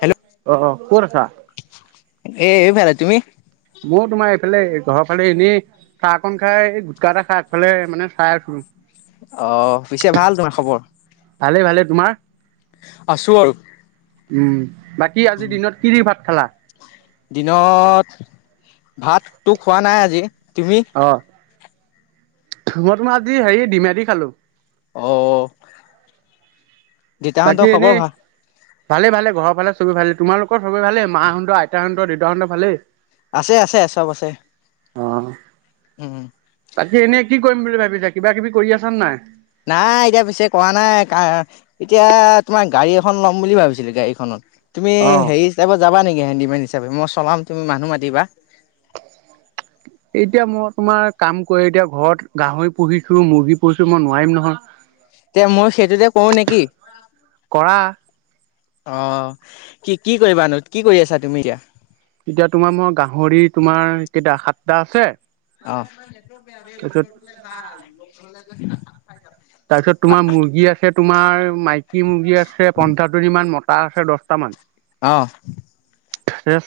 Hello, অ অ ক'ত আছা এইফালে তুমি? মোৰ তোমাৰ এইফালে, ঘৰৰ ফালে এনে? চাহকন খাই, গুটখা এটা খাই আগফালে মানে চাই আছিলোঁ। অ', পিছে ভাল তোমাৰ খবৰ? ভালেই, ভালেই তোমাৰ? আছোঁ আৰু। বাকী আজিৰ দিনত কি দি ভাত খালা? দিনত ভাতটো খোৱা নাই আজি। তুমি? অ', মই তোমাৰ আজি হেৰি ডিমে দি খালো। অ'। দেউতাহঁতৰ বাকী খবৰ এনে। ভাল ভালে, ভালে ঘৰৰ ফালে চবৰে ভালে, তোমালোকৰ চবৰে ভালে, মাহঁতৰ, আইতাহঁতৰ, দেউতাহঁতৰ ভালে? আছে, আছে, চব আছে। অ'। উম। বাকী এনে কি কৰিম বুলি ভাবিছো! কিবা কিবি কৰি আছা নে নাই? নাই! এতিয়া পিছে কৰা নাই? এতিয়া, তোমাৰ গাড়ী এখন ল'ম বুলি ভাবিছিলো, গাড়ীখনত। তুমি অ হেৰি হিচাপত যাবা নেকি? হেণ্ডিমেন হিচাপে মই চলাম, তুমি মানুহ মাতিবা। এতিয়া, মই তোমাৰ কাম কৰি এতিয়া ঘৰত গাহৰি পুহি ছোঁ মুৰ্গী পূহিছো মই নোৱাৰিম নহয়। তে মই সেইটোতে কৰো নেকি? কৰা। অ', কি কি কৰিবা নো? কি কৰি আছা তুমি এতিয়া? তেতিয়া তোমাৰ মই গাহৰি তোমাৰ কেইটা সাতটা আছে। অ', তাৰপিছত [unintelligible] তাৰপিছত তোমাৰ মুৰ্গী আছে তোমাৰ মাইকী মুৰ্গী আছে পন্ঞ্চাছ জনী মান, মতা আছে দহটা মান। অ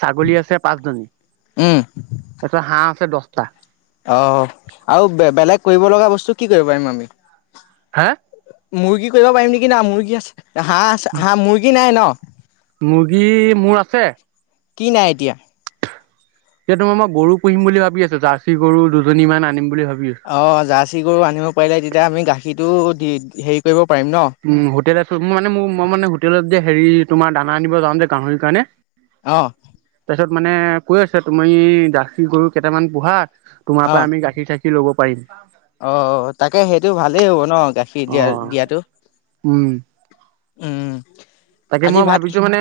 ছাগলী আছে পাঁচজনী। উম তাৰপিছত হাঁহ আছে দচটা। অ', আৰু বেলেগ কৰিব লগা বস্তু কি কৰিব পাৰিম আমি! হা? মুৰ্গী কৰিব পাৰিম নেকি না মুৰ্গী আছে হাঁহ আছে হা মুৰ্গী নাই ন'? মুৰ্গী মোৰ আছে। কি নাই এতিয়া? এতিয়া তোাৰ মই গৰু পুহিম বুলি ভাবি আছো জাৰ্চী গৰু দুজনী মমান আনিম বুলি ভাবি আছো। অ', জাৰ্চী গৰু আনিব পাৰিলে তেতিয়া আমি গাখীৰটো দি হেৰি কৰিব পাৰিম ন'! উম, হোটেল আছো মোৰ মানে মোৰ মই মানে হোটেলত যে, হেৰি তোমাৰ দানা আনিব যাওঁ যে গাহৰিৰ কাৰণে। অহ। তাৰপিছত মানে কৈ আছে তুমি জাৰ্চী গৰু কেইটামান পোহা। তোমাৰ অ' পৰাই আমি গাখীৰ-চাখীৰ ল'ব পাৰিম। অ', তাকে সেইটো ভালেই হ'ব ন' গাখীৰ অ দিয়া দিয়াতো। উম উম। তাকে আজি মই ভাত কি ভাবিছোঁ মানে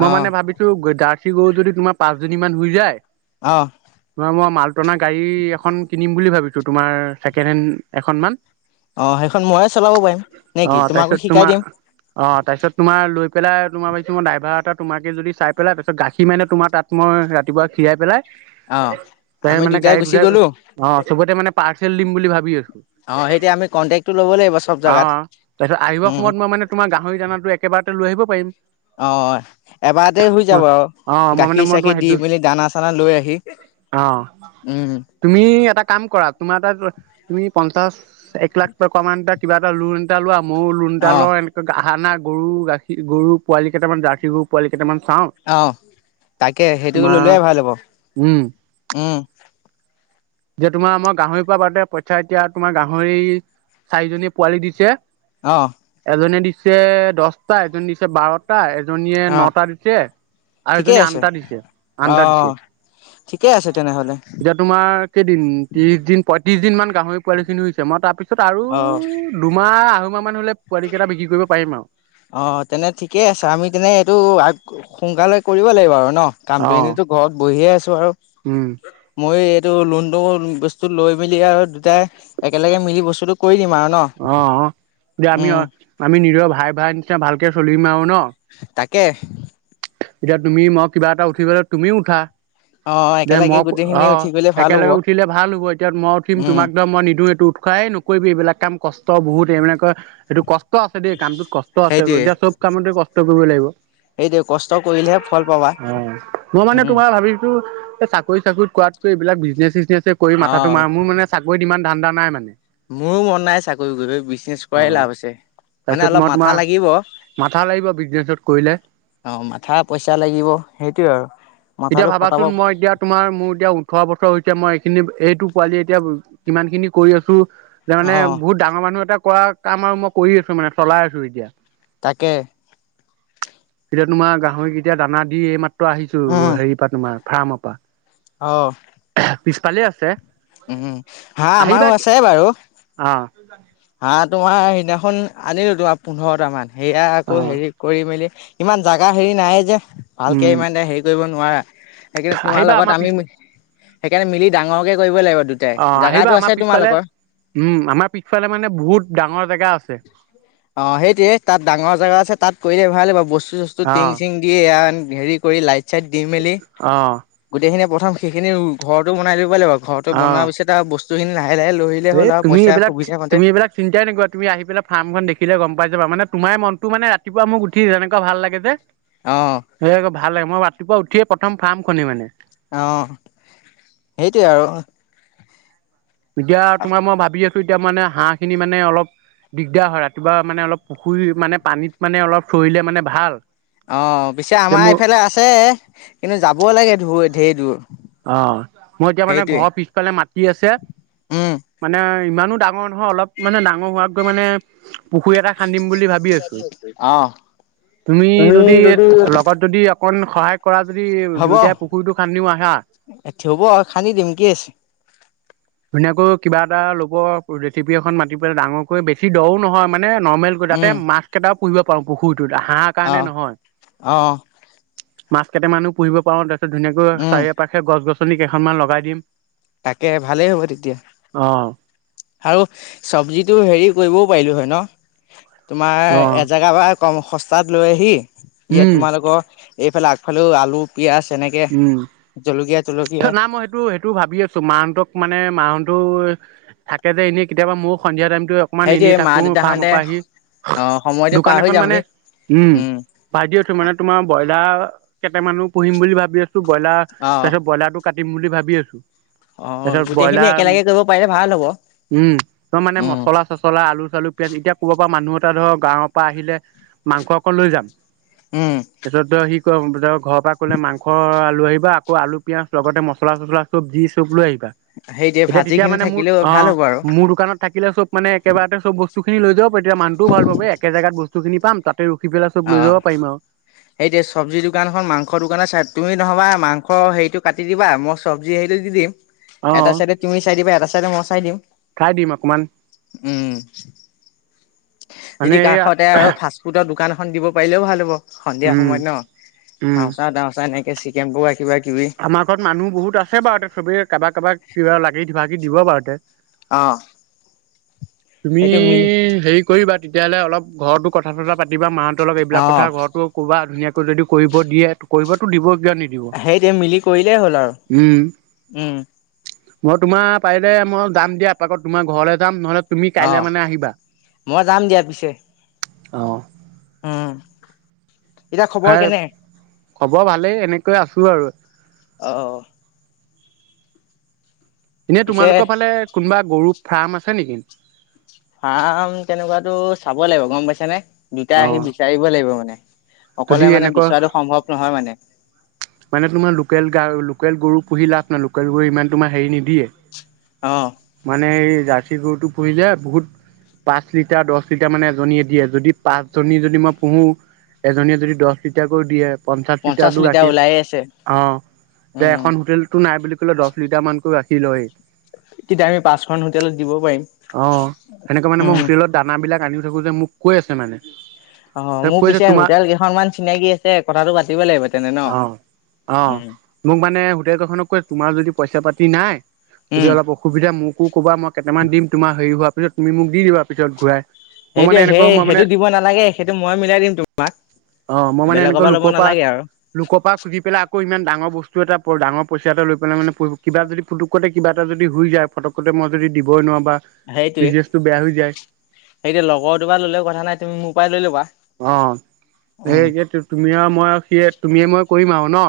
মই অ' মানে ভাবিছোঁ জাৰ্চী গৰু যদি তোমাৰ পাঁচজনীমান হৈ যায়। অহ। তোমাৰ মই মালটনা গাড়ী এখন কিনিম বুলি ভাবিছো তোমাৰ ছেকেণ্ড হেড এখনমান। অ', সেইখন ময়ে চলাব পাৰিম নে অ কি? তাৰপিছত তোমাকো শিকাই তোমাৰ দিম। অ', তাৰপিছত তোমাৰ লৈ পেলায় তোমাৰ ভাবিছোঁ মই ড্ৰাইভাৰ এটা তোমাকে যদি চাই পেলাই তাৰপিছত গাখীৰ মানে তোমাৰ তাত মই ৰাতিপুৱা খীৰাই পেলাই অ' আমি তাৰপিছত মানে দুটাই গাড়ীত গুচি উঠাই গ'লো অ', চবতে মানে পাৰ্চেল দিম বুলি ভাবি আছো। অ' সেইতিয়া আমি কন্টেক্টটো ল'ব লাগিব চব জেগাত অ', তাৰপিছত আহিবো উম সময়ত মই মানে তোমাৰ গাহৰি দানাতো লৈ আহিব পাৰিম। অ', এবাৰতে হৈ মই যাব অ আৰু। মই মানে মই তোমাৰ গাখীৰ-চাখিৰ দি সেইটো মেলি, দানা-চানা লৈ আহি অ উম। তুমি এটা কাম কৰা, তোমাৰ তাত তুমি পঞ্চাশ এক লাখ টকা মান ত কিবা এটা লোন এটা লোৱা মইও লোন এটা অ' লওঁ এনেকে [unintelligible] গৰু গাখীৰ গৰু পোৱালি কেইটামান জাৰ্চী গৰু পোৱালি কেইটামান চাওঁ। অ', তাকে সেইটো তোমাৰ ল'লে ভাল হ'ব উম উম। যে তোমাৰ আমাৰ গাহৰিৰ পৰা বাতে পইচা এতিয়া তোমাৰ গাহৰি চাৰিজনী পোৱালি দিছে। অহ। এজনে দিছে দছটা এজন দিছে বাৰ টা, এজনীয়ে অ নটা দিছে আৰু ঠিকেই এজনী আছে আনটা দিছে আনটা দিছে। ঠিকেই আছে তেনেহ'লে। এতিয়া তোমাৰ কেইদিন ত্ৰিশ দিন পইয়ত্ৰিশ দিন মান গাহৰি পোৱালি খিনি হৈছে মই তাৰ পিছত আৰু অ ও দুমাহ আঢ় মাহ মান হ'লে পোৱালিকেইটা বিক্ৰী কৰিব পাৰিম আও। অ তেনে ঠিকে আছে আমি তেনে এইটো সোনকালে কৰিব লাগিব আৰু ন। অ কামটো এনেতো ঘৰত বহিয়ে আছো আৰু। উম। মই এইটো লোনটো বস্তু লৈ মেলি আৰু দুটাই একেলগে মিলি বস্তুটো কৰি দিম আৰু ন, অ অ যে আমি উম। আমি নিজৰ ভাই ভাই নিচিনা ভালকে চলিম আও ন। তাকে। এতিয়া তুমি মই কিবা এটা উঠিবলৈ তুমিও উঠা অ যে একেলগে মই, গোটেইখিনি অ। উঠি গলে ভাল হ'ব একেলগে উঠিলে ভাল হ'ব এতিয়া মই উঠিম উম তোমাক ধম মই নিদোৱে টোত খোৱাই নোক কৰিবি এইবিলাক কাম কষ্ট বহুত এইবিলাকৰ সেইটো কষ্ট আছে দেই কামটোত কষ্ট আছে সেইটোৱে এতিয়া চব কামতে কষ্ট কৰিব লাগিব। সেই দে কষ্ট কৰিলেহে ফল পাবা অ মই মানে উম তোমাৰ ভাবিছো চাকৰি চাকৰিত কোৱাতকৈ এইবিলাক বিজনেচ চিজনেচ কৰি মাথাটো অ মো মোৰ মানে চাকৰিত ইমান ধান্দা নাই মানে। মোৰো মন নাই চাকৰি কৰিবলৈ বিজনেছ কৰাই লাভ আছে। মানে তাছত অলপ মই মাথা তোমাৰ লাগিব মাথা লাগিব বিজনেছত কৰিলে। অ মাথা পইচা লাগিব সেইটোয়ে আৰু। এতিয়া মাথাটো খটাব ভাবাচোন অ মই এতিয়াত তোমাৰ মোৰ এতিয়া ওঠৰ বছৰ হৈছে মই এইখিনি এইটো পোৱালি এতিয়া কিমানখিনি কৰি আছো। যে মানে বহুত ডাঙৰ মানুহ এটা কৰা কাম আৰু মই কৰি আছো মানে চলাই আছো এতিয়া। তাকে। এতিয়া তোমাৰ গাহৰিক এতিয়া দানা দি এই মাত্ৰ আহিছো উম ৰ দি পা তোমাৰ ফাৰ্মৰ পা। অ। পিছফালে আছে। উম হাহ আমাৰো আছে বাৰু। অহ। হাহ তোমাৰ সেইদিনাখন আনিলো তোমাৰ পোন্ধৰটা মান সেয়া আকৌ অ' হেৰি কৰি মেলি ইমান জাগা হেৰি নাই যে ভালকে উম, ইমান এটা হেৰি কৰিব নোৱাৰা। সেইকাৰণে তোমাৰ আহিবা আমাৰ লগত আমি পিছ সেইকাৰণে মিলি ডাঙৰকে কৰিব লাগিব। দু টাই অ আহিবা জাগাটো আমাৰ আছে পিছফালে তোমালোকৰ? উম আমাৰ পিছফালে মানে বহুত ডাঙৰ জেগা আছে। অ সেইটোয়ে তাত ডাঙৰ জেগা আছে তাত কৰিলে ভাল বস্তু চস্তু অ টং চিং কি আন হেৰী কৰি লাইট চাইট দি মেলি। অ গোটেইখিনি প্ৰথম সেইখিনি ঘৰতো বনাই লৌব লাগিব ঘৰতো অ বনোৱাৰ পিছত আও বস্তু খিনি লাহে লাহে লৈ আহিলে এই হ'ল আৰু তুমি পইচা এইবিলাক সুবিধা মতে তুমি এইবিলাক চিন্তাই নকৰিবা তুমি আহি পেলাই ফাৰ্মখন দেখিলে গম পাই যাবা মানে তোমাৰেই মনটো মানে ৰাতিপুৱা মোক উঠি তেনেকুৱা ভাল লাগে যে অ। সেয়াই গৈ ভাল লাগে মই ৰাতিপুৱা উঠিয়ে প্ৰথম ফাৰ্মখনি মানে অ এইটোৱেই আৰু এতিয়া তোমাৰ মই ভাবি আছো এতিয়া মানে হাঁহখিনি মানে অলপ দিগদাৰ হয় ৰাতিপুৱা মানে অলপ পুখুৰী মানে পানীত মানে অলপ চৰিলে মানে ভাল অঁ পিছে যে আমাৰ মোৰ এইফালে আছে কিন্তু যাবই লাগে দুবৰিত ঢেৰ দূৰ অ মই এতিয়া মানে সেইটোৱে ঘৰৰ পিছফালে মাটি আছে উম মানে ইমানো ডাঙৰ নহয় অলপ মানে ডাঙৰ হোৱাত গৈ মানে পুখুৰী এটা খান্দিম বুলি ভাবি আছো অ তুমি যদি [unintelligible] কৰত যদি অকণ সহায় কৰা যদি দুয়োটাই পুখুৰীটো খান্দিও আহা এ থে হ'ব খান্দি দিম কি আছে। ধুনীয়াকৈ কিবা এটা ল'ব জেচিপি এখন মাতি পেলাই ডাঙৰকৈ বেছি দও নহয় মানে নৰ্মেল তাতে উম মাছ কেইটাও পুহিব পাৰো পুখুৰীটোত হাঁহৰ অ কাৰণে নহয় অ মাছ কেইটামানো পুহিব পাৰো তাৰপিছত ধুনীয়াকৈ উম চাৰিওপাশে গছ গছনি কেইখনমান লগাই দিম। তাকেই ভালেই হ'ব তেতিয়া। অ আৰু চব্জিটো হেৰিও কৰিবও পাৰিলোঁ হয় ন তোমাৰ অ এজেগা পৰা কম সস্তাত লৈ আহি ইয়াত উম তোমালোকৰ এইফালে আগফালেও আলু পিঁয়াজ এনেকে উম। জলকীয়া তলকীয়া নাই মই হেটো তো ভাবি আছো মানুহটোক মানে মানুহটো থাকে যে এনেই কেতিয়াবা মোৰ সন্ধিয়া টাইমতো অকমান এনেই সেইটোৱে মা থাকো ফাৰ্মৰ দেউতাহঁতে পৰা আহি অ সময়টো দোকান পাৰ হৈ এখন যাম মানে উম ভাইটিয়েটো মানে তোমাৰ ব্ৰইলাৰ কেইটামানো পুহিম বুলি ভাবি আছো ব্ৰইলাৰ অ তাৰপিছত ব্ৰইলাৰটো কাটিম বুলি ভাবি আছো অ তাৰপিছত গোটেইখিনি ব্ৰইলাৰ একেলগে কৰিব পাৰিলে ভাল হ'ব উম তই মানে উম মছলা চচলা আলু চালু পিয়াঁজ এতিয়া কৰবাৰ পৰা মানুহ এটা ধৰ গাঁৱৰ পৰা আহিলে মাংস অকল লৈ যাম। উম তাৰপিছত সি ক বজাৰৰ ঘৰ পৰা কলে মাংস কাখৰ আ লৈ আহিবা আকৌ আলু, পিঁয়াজ লগতে মছলা-চচলা চব যি চব লৈ আহিবা। সেইটোৱে এতিয়া ভাজি তেতিয়া খিনি মানে মোৰ থাকিলেও অ ভাল হ'ব আৰু মোৰ দোকানত থাকিলে চব মানে একেবাৰেতে চববস্তুিনি লৈ যাব তেতিয়া মানটো ভাল পাব একে জেগাত বস্তুখিনি পাম তাত ত ৰখি পেলা চব লৈ যাব পাৰিম আৰু সেইটো চব্জি দোকানখনন মাংসৰ দোকানে চাই তুমি নহবা মাংসৰ হেৰিটো কাটি দিবা মই চব্জি হেটো দি দিম এটা অ', চাইডে তুমি চাই দিবা এটা চাইডে মই চাই দিম। খাই দিম অকমান উ'ম মানে যদি এইয়া কাষতে আৰু ফচ তোৰতৰ দোকান এখন দিব পাৰিলেও ভাল হ'ব সন্ধিয়া উম, সময়ত ন উম, চাওচা- তাওচা এনেকে কেঁচি কেম্পু ৰাখিবা কিবা কিবি আমাৰ ঘৰত মানুহ বহুত আছে বাৰুতে চবেই কাবাক কাবাক কিবা লাগিিবাকি দিব বাৰু তয়াতে অ' তুমি সেইটো মিলি হেৰি কৰিবা তেতিয়াহ'লে অলপ ঘৰতো কথা- চতা পাতিবা মাহঁত অলপ অ এইবিলাক কথা ঘৰতো কবা ধুনীয়াকৈ যদি কৰিব দিয়ে কৰিবটো দিব কিয় নিদিব সেইটোয়ে মিলি কৰিলেই হ'ল উম, আৰু--উ'ম মই তোমাৰ পাৰিলে মই যাম দিয়াপাকত তোমাৰ ঘৰলৈ যাম নহলে তুমি অ কাইলে মানে আহিবা। মই যাম দিয়া পিছে অ' উ'ম, এতিয়া খবৰ হেই কেনে? খবৰ ভালেই এনেকৈ আছো আৰু অ' এনেই পিছে তোমালোকৰ ফালে কোনোবা গৰু ফাৰ্ম আছে নিকি? ফাৰ্ম তেনেকুৱাতো চাব লাগিব গম পাইছা নে দুটা আহি অ', বিচাৰিব লাগিব মানে। যদি অকলে মানে এনেকুৱা বিচৰাটো সম্ভৱ নহয় মানে। মানে তোমাৰ লোকেল গা লোকেল গৰু পুহি লাভ নাই লোকেল গৰু ইমান তোমাৰ হেৰি নিদিয়ে অ' মানে এই জাৰ্চী গৰুটো পুহিলে বহুত পাঁচ লিটাৰ-দহ লিটাৰ মানে এজনীয়ে দিয়ে যদি পাঁচজনী যদি মই পোহো এজনীয়ে যদি দহ লিটাৰাকৈ দিয়ে পঞ্চাশ লিটাৰ হল গাখিৰ চাই আছে। অ এ উম এখন হোটেলতো নাই বুলি কলেও দহ লিটাৰ মানকৈ গাখি লয়েই তেতিয়া আমি পাঁচখন হোটেলত দিব অ সেনেকে মানে পাৰিম মই উ'ম হোটেলত দানাবিলাক আনি থাকো যে মোক কৈ আছে মানে। অ', মোৰ কৈছে পিছে তোমাৰ হোটেল কেইখনমান চিনাকি আছে কথাটো পাতিব লাগিব। তেনে ন। অ' অ উম। মোক মানে হোটেল কেইখনে কয় তোমাৰ যদি পইচা পাতি নাই যদি উম অলপ অসুবিধা মোকো কবা মই কেইটামান দিম তোমাৰ হেৰি হোৱাৰ পিছত তুমি মোক দি দিবা পিছত ঘূৰাই। মই মানে সেইটোৱে এনেকৈ সেই মই মানে সেইটো দিব নালাগে সেইটো মই মিলাই দিম তোমাক। অ মই মানে বেলেগৰ এনেকৈ পা ল'ব লোকৰ পৰা নালাগে আৰু লোকৰ পা খুজি পেলাই আকৌ ইমান ডাঙৰ বস্তু এটা বৰ ডাঙৰ পইচা এটা লৈ পেলাই মানে কিবা যদি পুটুকতে কিবা এটা যদি হৈই যায় ফটকতে মই যদি দিবই নোৱাৰোঁ বা সেইটোৱে, বিজনেচটো বেয়া হৈ যায় সেইটো লগৰটো পৰা ললেও কথা নাই তুমি মোৰ পাই লৈ ল'বা। অ', উম। সেই তুমি আৰু মই আৰু সি তুমিয়ে মই কৰিম আৰু ন?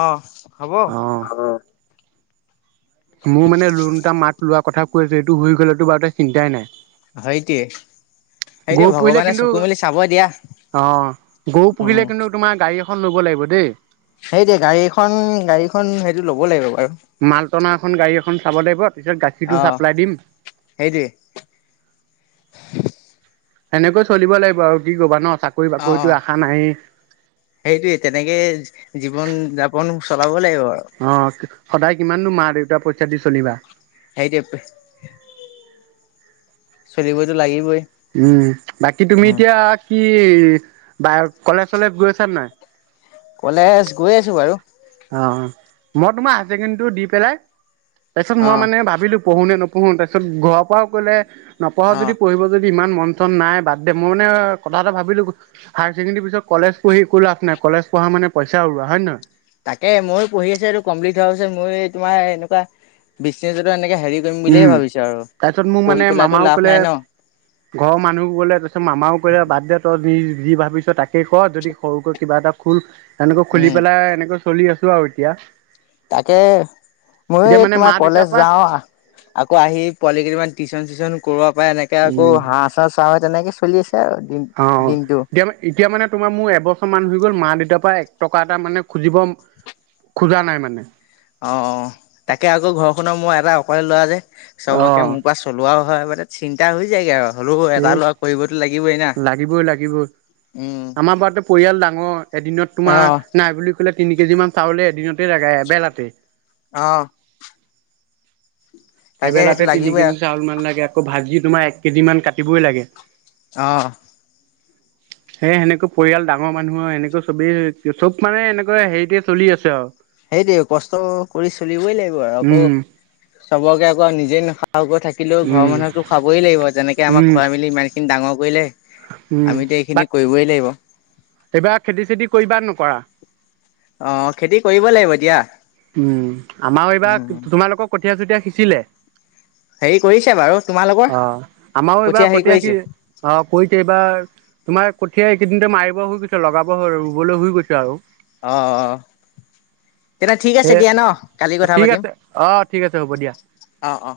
অ', হব অ মোৰ মানে লোণ এটা মাক লোৱা কথা কৈ আছো এইটো হৈ গ'লেটো বাৰু তে চিন্তাই নাই। হয় টিয়ে। গৰু পুহিলে কিন্তু দিয়া। অ গৰু উম পুহিলে কিন্তু তোমাৰ গাড়ী এখ খন ল'ব লাগিব দেই। সেইটোৱে গাড়ীখন, গাড়ীখন সেইটো ল'ব লাগিব বাৰু। মালটনা এখন গাড়ী এখন চাব লাগিব পিছত গাখীৰটো অ চাপ্লাই দিম। সেইটোৱে সেনেকৈ চলিব লাগিব আৰু কি কবা ন অ চাকৰি-বাকৰিতো আশা নাই। সেইটোৱে তেনেকে জীৱন-যাপন চলাব লাগিব আৰু। অ', সদায় কিমাননো মা-দেউতা পইচা দি চলিবা। হেইটোৱে পে চলিবইতো লাগিবই উম বাকী তুমি উম। এতিয়া কি বাই কলেজ চলেজ গৈছা নাই কলেজ গৈ আছো বাৰু অ মই তোমাৰ হায়ছেকেণ্ডীটো দি পেলাই তাৰপিছত মই অ'। মানে ভাবিলো পঢ়োনে নপঢ়ো তাৰপিছত ঘৰৰ পৰাও ক'লে নপঢ় অ যদি পঢ়িব যদি ইমান মন চন নাই বাদ দে মই মানে কথা এটা ভাবিলো হায় চেকেণ্ডেৰী পিছত কলেজ পঢ়ি একো লাভ নাই কলেজ পঢ়া মানে পইচা উৰোৱা হয় নহয় তাকে ময়ো পঢ়ি আছো এইটো কমপ্লিট হোৱাৰ পিছত মইও তোমাৰ এনুকা বিচনেছ এটা এনেকে হেৰি কৰিম বুলিয়ে উম ভাবিছো আৰু তাৰপিছত মোক পঢ়ি মানে পেলাতো মামাও লাভ ক'লে নাই ন ঘৰৰ মানুহ কলে পিছত মামাও কলে বাদ দে তই যি যি ভাবিছ তাকে কৰ যদি সৰুকৈ কিবা এটা খুল এনেকৈ খুলি উম, পেলাই এনেকৈ চলি আছো আৰু এতিয়া তাকে মইও এতিয়া এই মানে তোমাৰ মা দেউতাৰ কলেজ পৰা যাওঁ আ আকৌ আহি পোৱালি কেইটামান টিউশন চিউশন কৰোৱা পা এনেকে আকৌ উম হাঁহ চাহ চাও হে তেনেকে চলি আছে [unintelligible] অ দিনটো। এতিয়া মই এতিয়া মানে তোমাৰ মোৰ এবছৰ মান হৈ গ'ল মা দেউতাৰ পৰা এক টকা এটা মানে খুজিব খোজা নাই মানে অ তাকে আকৌ ঘৰখনৰ মই এটা অকলে ল'ৰা যে। চবকে অঁ মোৰ পৰা চলোৱাও হয় বাদে চিন্তা হৈ যায়গে আৰু। হলেও এই এটা ল'ৰা কৰিবতো লাগিবই না। লাগিবই লাগিবই উম, আমাৰ বাৰতে পৰিয়াল ডাঙৰ এদিনত তোমাৰ অ'। নাই বুলি ক'লে তিনি কেজিমান চাউলে এদিনতে লাগেই এবেলাতে। অহ। তাকে সেইটো এবেলাতে তিনি লাগিবই কেজি আৰু চাউল মান লাগে আকৌ ভাজি তোমাৰ এক কেজি মান কাটিবই লাগে। অ সেই সেনেকে পৰিয়াল ডাঙৰ মানুহৰ এনেকৈ চবেই চব মানে এনেকুৱা হেৰিতে চলি আছে আৰু। সেইটোৱে কষ্ট কৰি চলিবই লাগিব আৰু আকৌ উম চবকে আকৌ নিজে নসাকৈ থাক থাকিলেও ঘৰৰ উম মানুহকতো খাবই লাগিব যেনেকে আমাক উম খুৱাই মেলি ইমানখিনি ডাঙৰ কৰিলে আমি এতিয়া এইখিনিত কৰিবই লাগিব। এইবা খেতি চেতি কৰিবা নে নকৰা? অ খেতি কৰিব লাগিব দিয়া। উম আমাৰো এইবাৰ উম। তোমালোকক কঠীয়া চঠীয়া শিঁচিলে? হেৰি কৰিছে বাৰু তোমালোকৰ অ আমাৰও কঠীয়া এইবাৰ হেৰি কঠিয়া কি কৰিছে অ কৰিছে এইবাৰ তোমাৰ কঠীয়া এইকেইদিনতে মাৰিব হৈ গৈছে লগাব হৈ ৰুবলৈ হুই গৈছে আৰু। অ অ। তেন্তে ঠিক আছে এ দিয়া ন কালি কথা ঠিক পাতিম আছে অ', ঠিক আছে হ'ব দিয়া। অ অ।